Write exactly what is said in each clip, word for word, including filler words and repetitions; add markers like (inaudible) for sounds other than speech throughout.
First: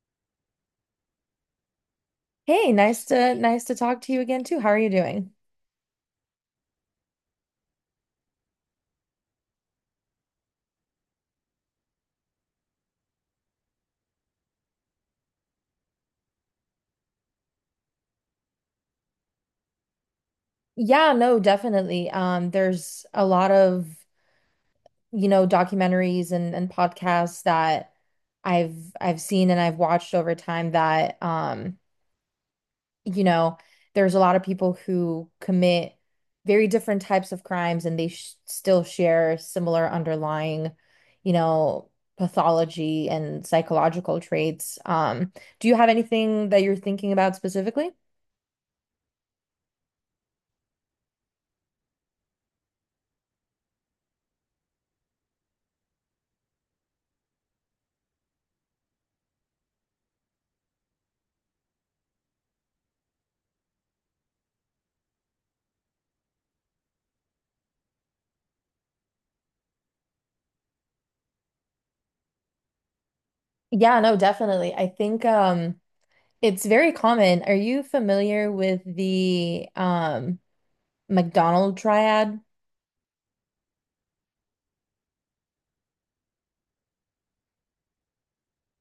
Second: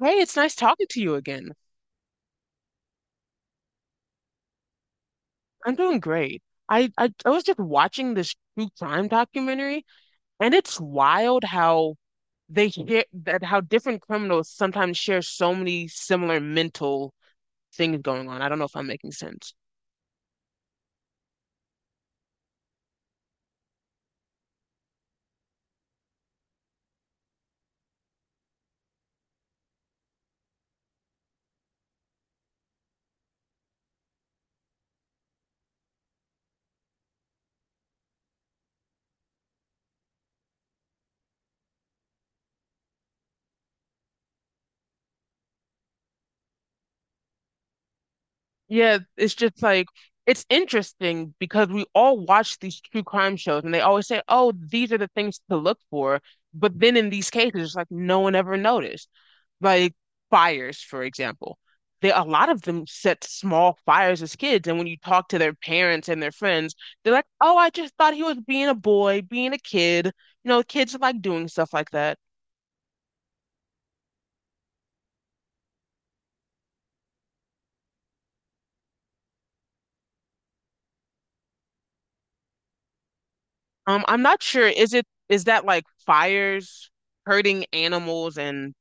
Hey, it's nice talking to you again. Hey, nice to nice to talk to you again too. How are you doing? I'm doing great. I, I I was just watching this true crime documentary, and it's wild how they share that how different criminals sometimes share so many similar mental things going on. I don't know if I'm making sense. Yeah, no, definitely. Um, there's a lot of, you know, documentaries and and podcasts that I've I've seen and I've watched over time that um, you know, there's a lot of people who commit very different types of crimes and they sh still share similar underlying, you know, pathology and psychological traits. Um, do you have anything that you're thinking about specifically? Yeah, it's just like it's interesting because we all watch these true crime shows and they always say, "Oh, these are the things to look for." But then in these cases, it's like no one ever noticed. Like fires, for example. They a lot of them set small fires as kids, and when you talk to their parents and their friends, they're like, "Oh, I just thought he was being a boy, being a kid." You know, kids like doing stuff like that. Yeah, no, definitely. I think um it's very common. Are you familiar with the um McDonald triad? Um, I'm not sure. Is it is that like fires, hurting animals, and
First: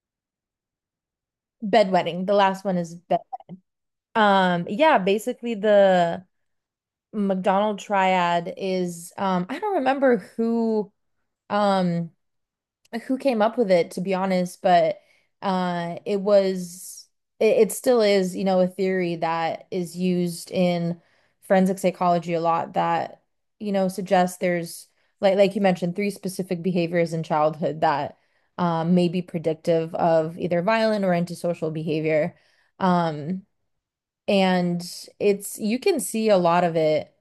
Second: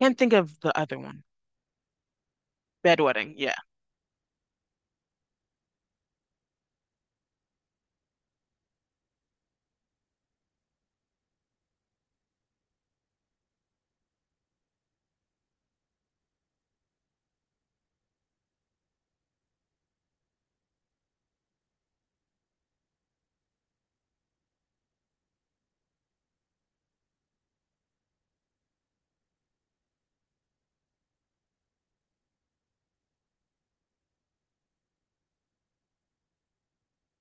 can't think of the other one. Bedwetting. The last one is bed. Bedwetting, yeah. Um yeah, basically the McDonald triad is um I don't remember who um who came up with it, to be honest, but uh, it was, it, it still is, you know, a theory that is used in forensic psychology a lot that, you know, suggests there's, like, like you mentioned, three specific behaviors in childhood that um, may be predictive of either violent or antisocial behavior. Um, and it's you can see a lot of it,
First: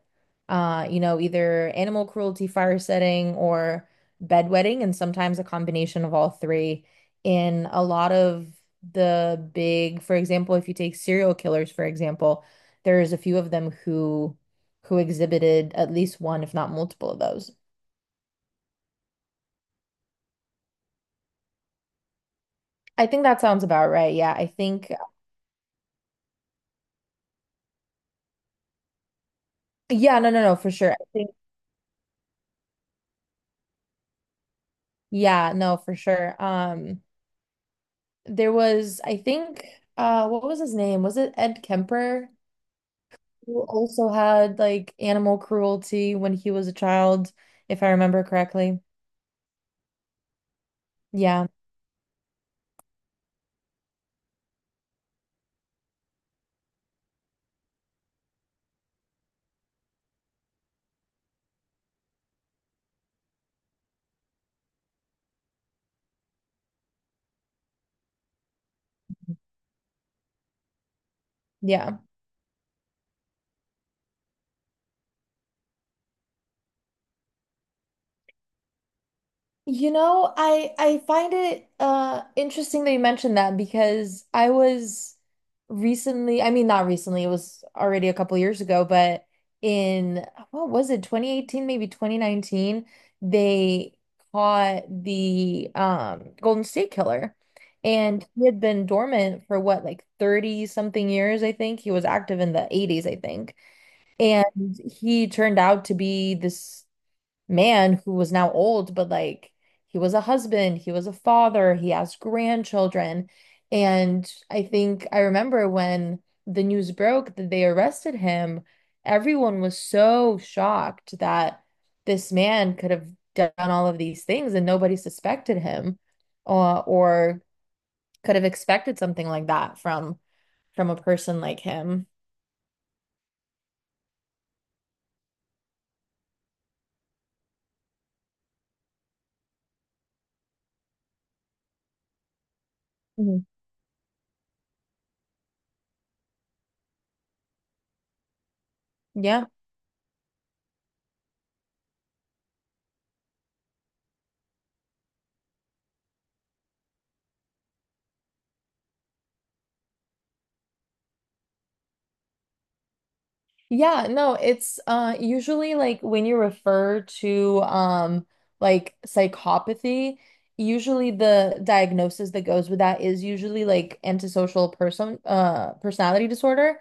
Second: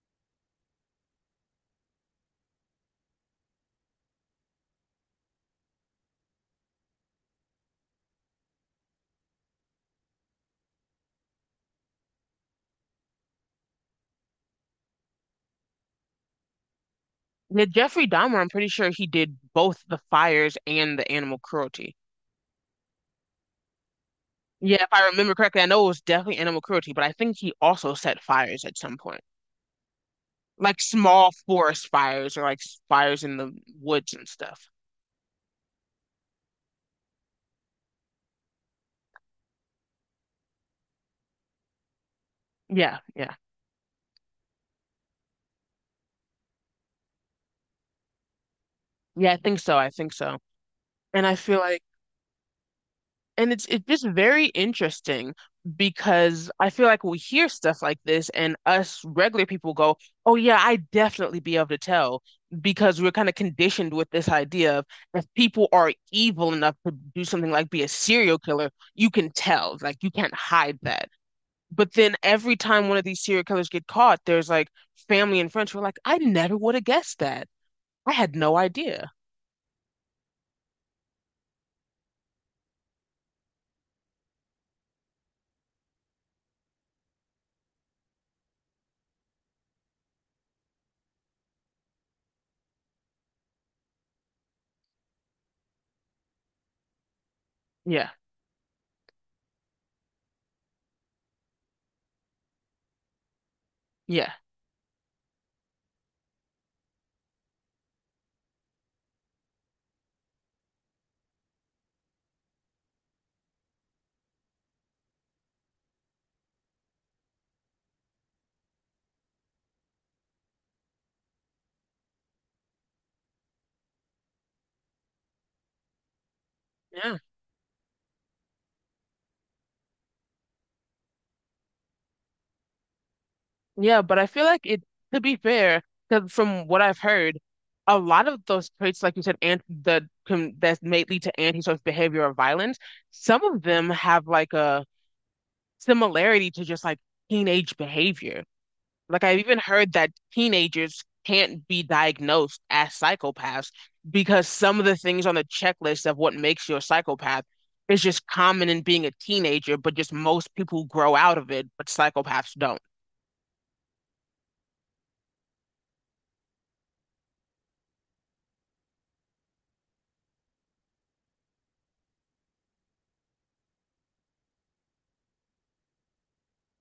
uh, you know, either animal cruelty, fire setting, or bedwetting, and sometimes a combination of all three in a lot of the big, for example, if you take serial killers, for example, there's a few of them who who exhibited at least one, if not multiple of those. Yeah, Jeffrey Dahmer, I'm pretty sure he did both the fires and the animal cruelty. I think that sounds about right. Yeah, I Yeah, if think. I remember correctly, I know it was definitely animal cruelty, but I think he also set fires at some point. Yeah, no, no, no, for Like sure. I small think. forest fires or like s- fires in the woods and stuff. Yeah, no, for sure. Um There was, I think, uh, what was his name? Was it Ed Kemper, Yeah, yeah. who also had like animal cruelty when he was a child, if I remember correctly? Yeah, I think so. I think so. And I Yeah, feel like, and it's it's just very interesting because I feel like we hear stuff like this and us regular people go, "Oh yeah, I definitely be able to tell," because we're kind of conditioned with this idea of if people are evil enough to do something like be a serial killer, you can tell, like you can't hide that. But yeah. then every time one of these serial killers get caught, there's like family and friends who are like, "I never would have guessed that. I had no idea." You know, I I find it uh interesting that you mentioned that because I was recently, I mean not recently, it was already a couple years ago, but in what was it, twenty eighteen, maybe twenty nineteen, they caught the um Golden State Killer. Yeah. And he had been dormant for what, like thirty something years, I think. He was active in the eighties, I think. Yeah. And he turned out to be this man who was now old, but like he was a husband, he was a father, he has grandchildren. And I think I remember when the news broke that they arrested him, everyone was so shocked that this man could have done all of these things and nobody suspected him or, Yeah. or could have expected something like that from from a person like him. Yeah, but I feel like it, to be fair, 'cause from what I've heard, a lot of those traits, like you said, and the com that may lead to antisocial behavior or violence, some Mhm. of them have like a similarity to just like teenage behavior. Like I've Yeah. even heard that teenagers can't be diagnosed as psychopaths because some of the things on the checklist of what makes you a psychopath is just common in being a teenager, but just most people grow out of it, but psychopaths don't. Yeah, no, it's uh usually like when you refer to um like psychopathy, usually the diagnosis that goes with that is usually like antisocial person uh personality disorder.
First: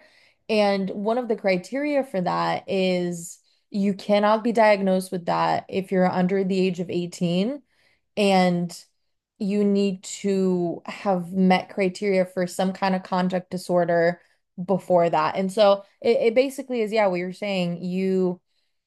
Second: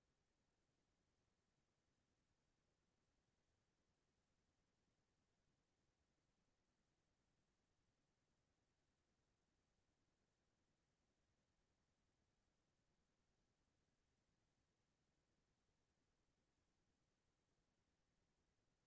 And one of the criteria for that is you cannot be diagnosed with that if you're under the age of eighteen and you need to have met criteria for some kind of conduct disorder before that. And so it, it basically is, yeah, what you're saying. You,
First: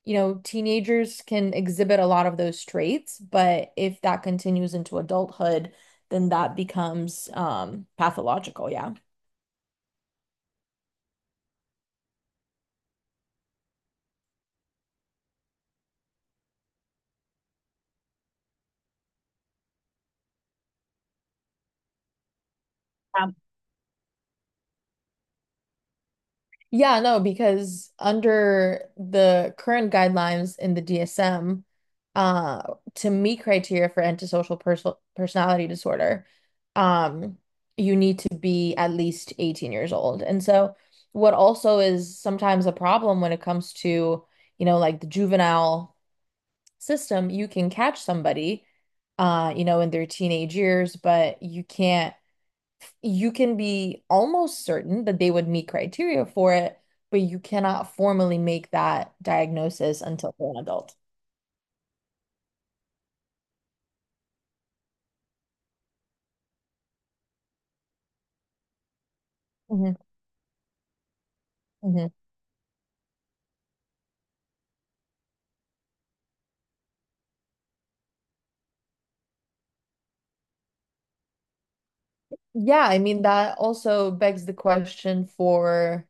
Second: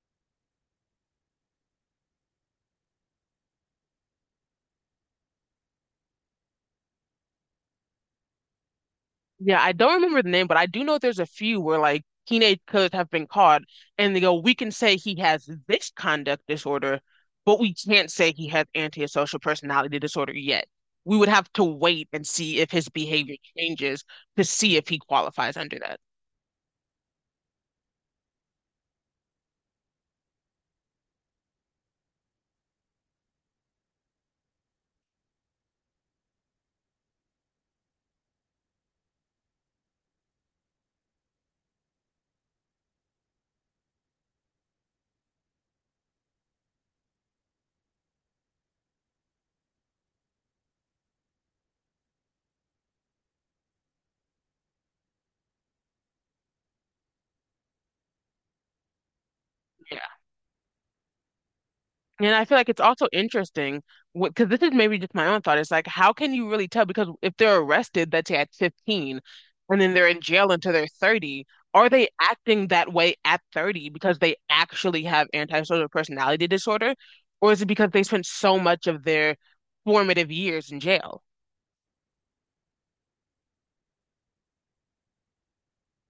you know, teenagers can exhibit a lot of those traits, but if that continues into adulthood, then that becomes um pathological. Yeah. Yeah, I don't remember the name, but I do know there's a few where like teenage killers have been caught and they go, we can say he has this conduct disorder, but we can't say he has antisocial personality disorder yet. We would have to wait and see if his behavior changes to see if he qualifies under that. Yeah, no, because under the current guidelines in the D S M, uh, to meet criteria for antisocial perso personality disorder, um, you need to be at least eighteen years old. And so, what also is sometimes a problem when it comes to, you know, like the juvenile system, you can catch somebody, uh, you know, in their teenage years, but you can't you can be almost certain that they would meet criteria for it, but you cannot formally make that Yeah. diagnosis until they're an adult. And I feel like it's also interesting because this is maybe just my own thought. It's like, how can you really tell? Because if they're arrested, let's say at fifteen, and then Mhm, they're in jail until they're thirty, are they mhm. acting that way at thirty because they actually have antisocial personality disorder? Or is it because they spent so much of their formative years in jail? Yeah, I mean, that also begs the question for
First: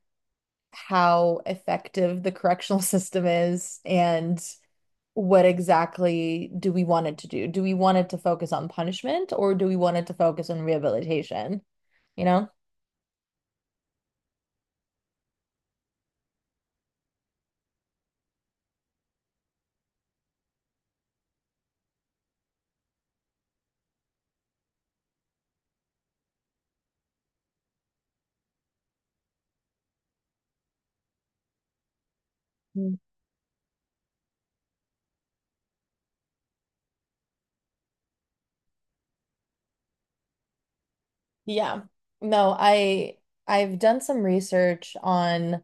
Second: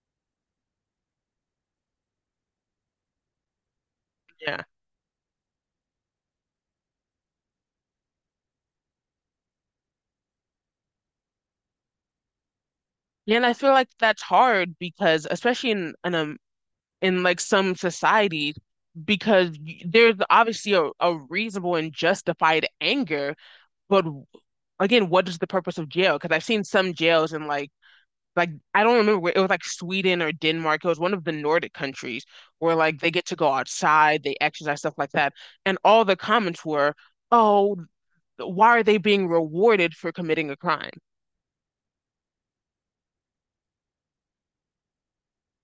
how effective the correctional (laughs) system is and Yeah. what exactly do we want it to do? Do we want it to focus on punishment or do we want it to focus on rehabilitation? You know? Yeah, and I feel like that's hard because, especially in, in, um, in like some societies, because y- there's obviously a, a reasonable and justified anger. But again, what is the purpose of jail? Because I've seen some jails in like like I don't remember where it was, like Sweden or Denmark. It was one of the Nordic countries where Mm. like they get to go outside, they exercise, stuff like that. And all the comments were, "Oh, why are they being rewarded for committing a crime?" Yeah. No, I I've done some research on,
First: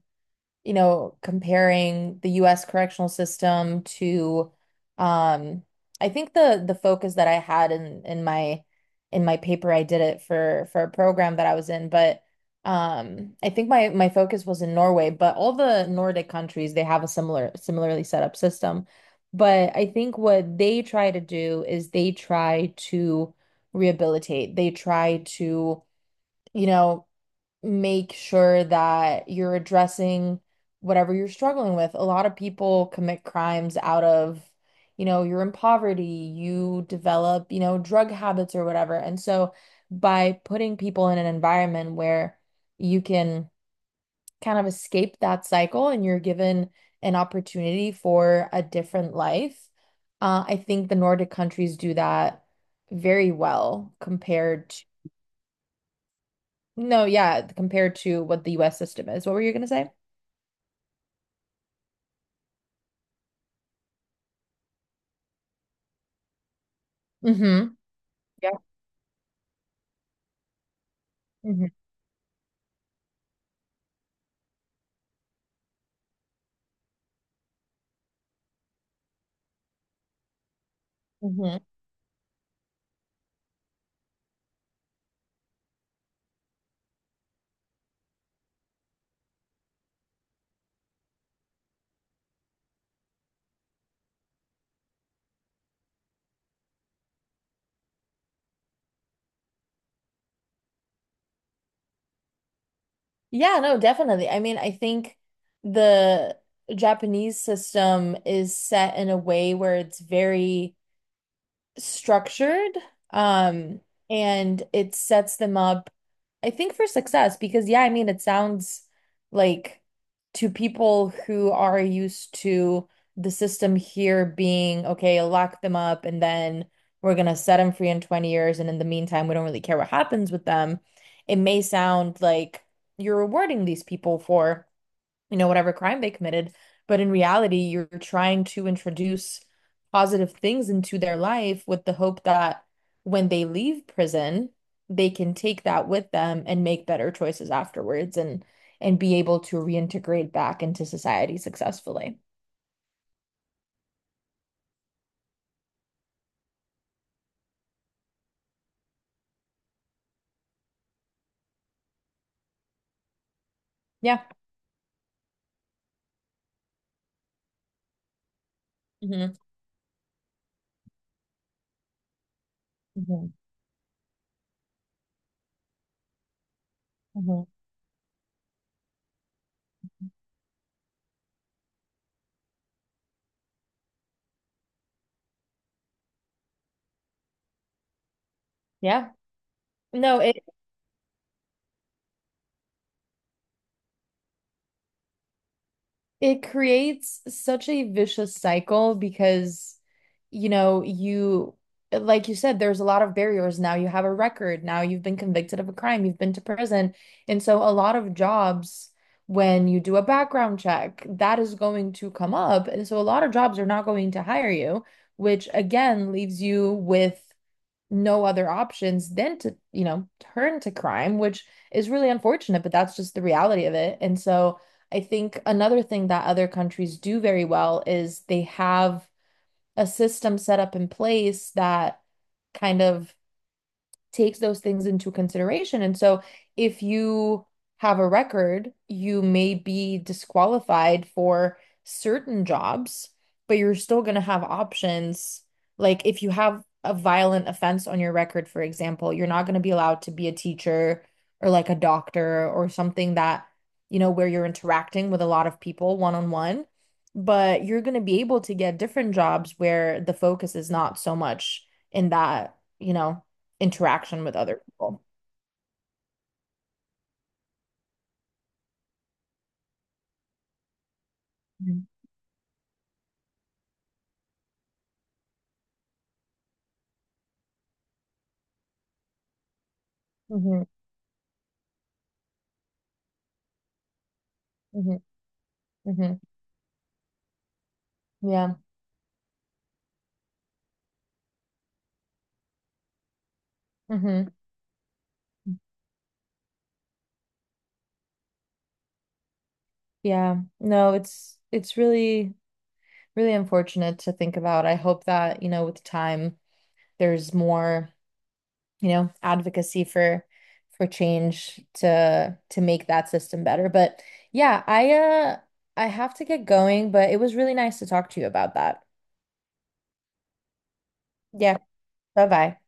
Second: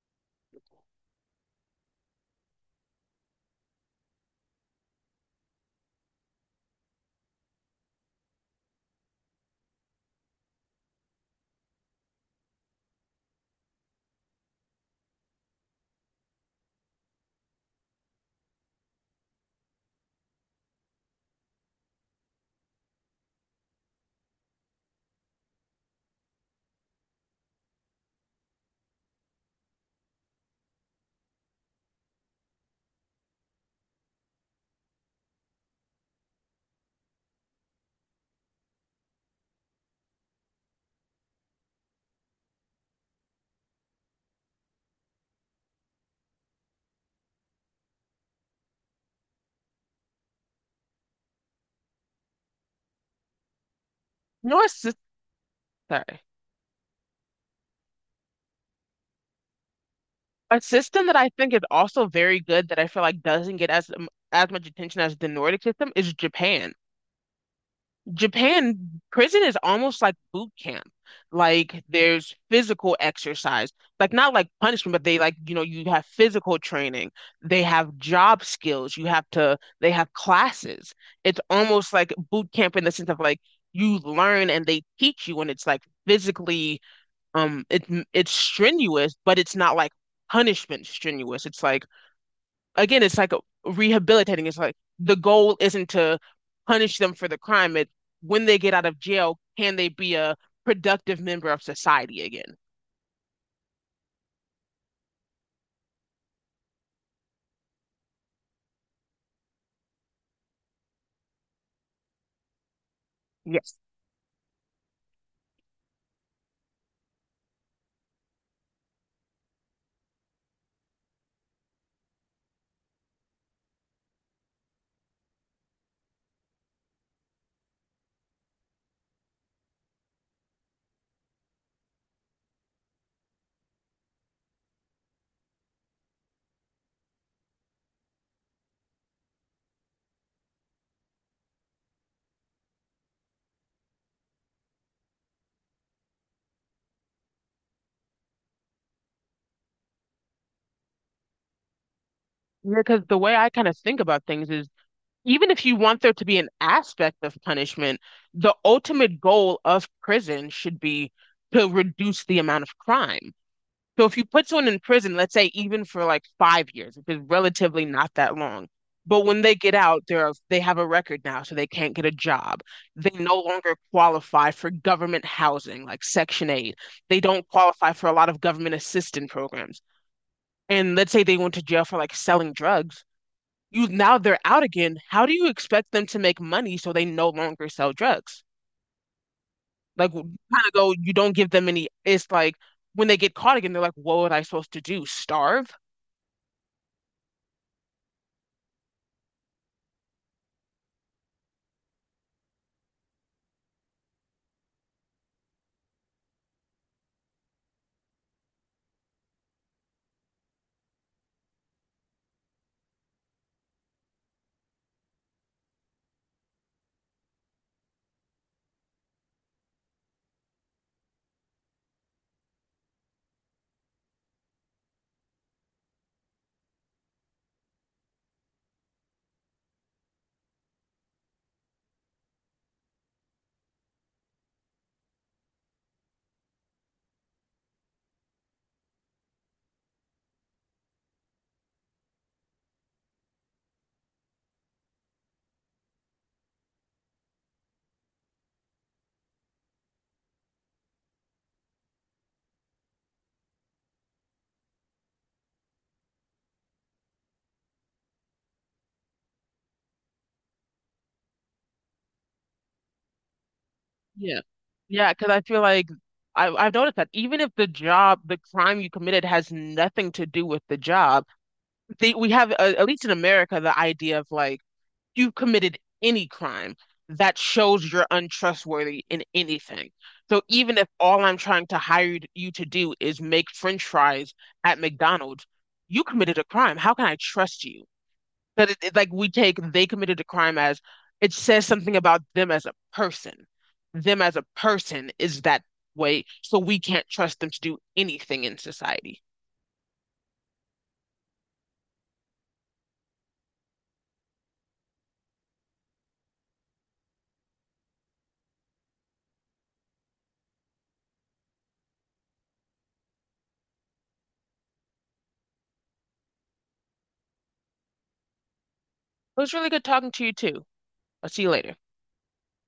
you know, comparing the U S correctional system to um I think the the focus that I had in in my in my paper. I did it for for a program that I was in, but um I think my my focus was in Norway, but all the Nordic countries they have a similar similarly set up system. But I think what they try to do is they try to rehabilitate. They try to, you know, make sure that you're addressing whatever you're struggling with. A lot of people commit crimes out of, you know, you're in poverty, you develop, you know, drug habits or whatever. And so by putting people in an environment where you can kind of escape that cycle and you're given an opportunity for a different life, uh, I think the Nordic countries do that very well You know, a compared. sys- sorry, No, yeah, compared to what the U S system is. What were you gonna say? a system that I think is also very good that I feel like doesn't get as as much attention as the Nordic system is Japan. Mm-hmm. Yeah. Japan prison is almost like boot camp. Hmm. Like there's physical exercise, like not like punishment, but they like, you know, you have physical training, they have job skills, you have to, they have classes. It's Hmm. almost like boot camp in the sense of like you learn and they teach you, and it's like physically, um, it, it's strenuous, but it's not like punishment strenuous. It's like, again, it's like rehabilitating. It's like the goal isn't to punish them for the crime. It, when they get out of jail, can they be a productive member of society again? Yeah, no, definitely. I mean, I think the Japanese system is set in a way where it's very structured Yes. um and it sets them up I think for success because yeah I mean it sounds like to people who are used to the system here being okay, lock them up and then we're gonna set them free in twenty years and in the meantime we don't really care what happens with them, it may sound like you're rewarding these people for, you know, whatever crime they committed. But in reality, you're trying to introduce positive things into their life with the hope that when they leave prison, they can take that with them and make better choices afterwards and and be able to reintegrate back into society successfully. Because the way I kind of think about things is even if you want there to be an aspect of punishment, the ultimate goal of prison should be to reduce the amount of crime. So if Yeah. you put someone in prison, let's say even for like five years, which is relatively not that long, but Hmm. when they get out, they're, they have a record now, so they can't get a job. They Hmm. no longer qualify for government housing, like Section eight. They Hmm. don't qualify for a lot of government assistance programs. And let's say they went to jail for like selling drugs. You now they're out again. How do you expect them to make money so they no longer sell drugs? Yeah. Like No, kind it of go, you don't give them any. It's like when they get caught again, they're like, what was I supposed to do? Starve? It creates such a vicious cycle because, you know, you, like you said, there's a lot of barriers. Now you have a record. Now you've been convicted of a crime. You've been to prison. And so a lot of jobs, when you do a background check, that is going to come up. And so a lot of jobs are not going to hire you, which again leaves you with no other options than to, you know, turn to crime, which is really unfortunate, but that's just the reality of it. And so I think another thing that other countries do very well is they have a system set up in place that kind of takes those things into consideration. And so if you have a record, you may be disqualified for certain jobs, but you're still going to have options. Like if you have a violent offense on your record, for example, you're not going to be allowed to be a teacher or like a doctor or something that, you know, where you're interacting with a lot of people one on one. But you're going to be able to get different jobs where the focus is not so much in that, you know, interaction with Yeah. other people. Yeah, because I feel like I, I've noticed that even if the job, the crime you committed has nothing to do with the job, they, we have, uh, at least in America, the idea of like you committed any crime that shows you're untrustworthy in anything. So Mm-hmm. even if all I'm trying to hire you you to do is make French fries at Mm-hmm. McDonald's, you Mm-hmm. committed a crime. How can I trust you? Yeah. But it, it- like we take they committed a crime as it says something about them as a person. Them Mm-hmm. as a person is that way, so we can't trust them to do anything in society. Yeah. No, it's it's really really unfortunate to think about. I hope that, you know, with time there's more, you know, advocacy for for change to to make that system better. But yeah, I uh I have to get going, but it was really nice to talk to you about that. It was really good talking to you too. I'll see you Yeah. later. Bye-bye.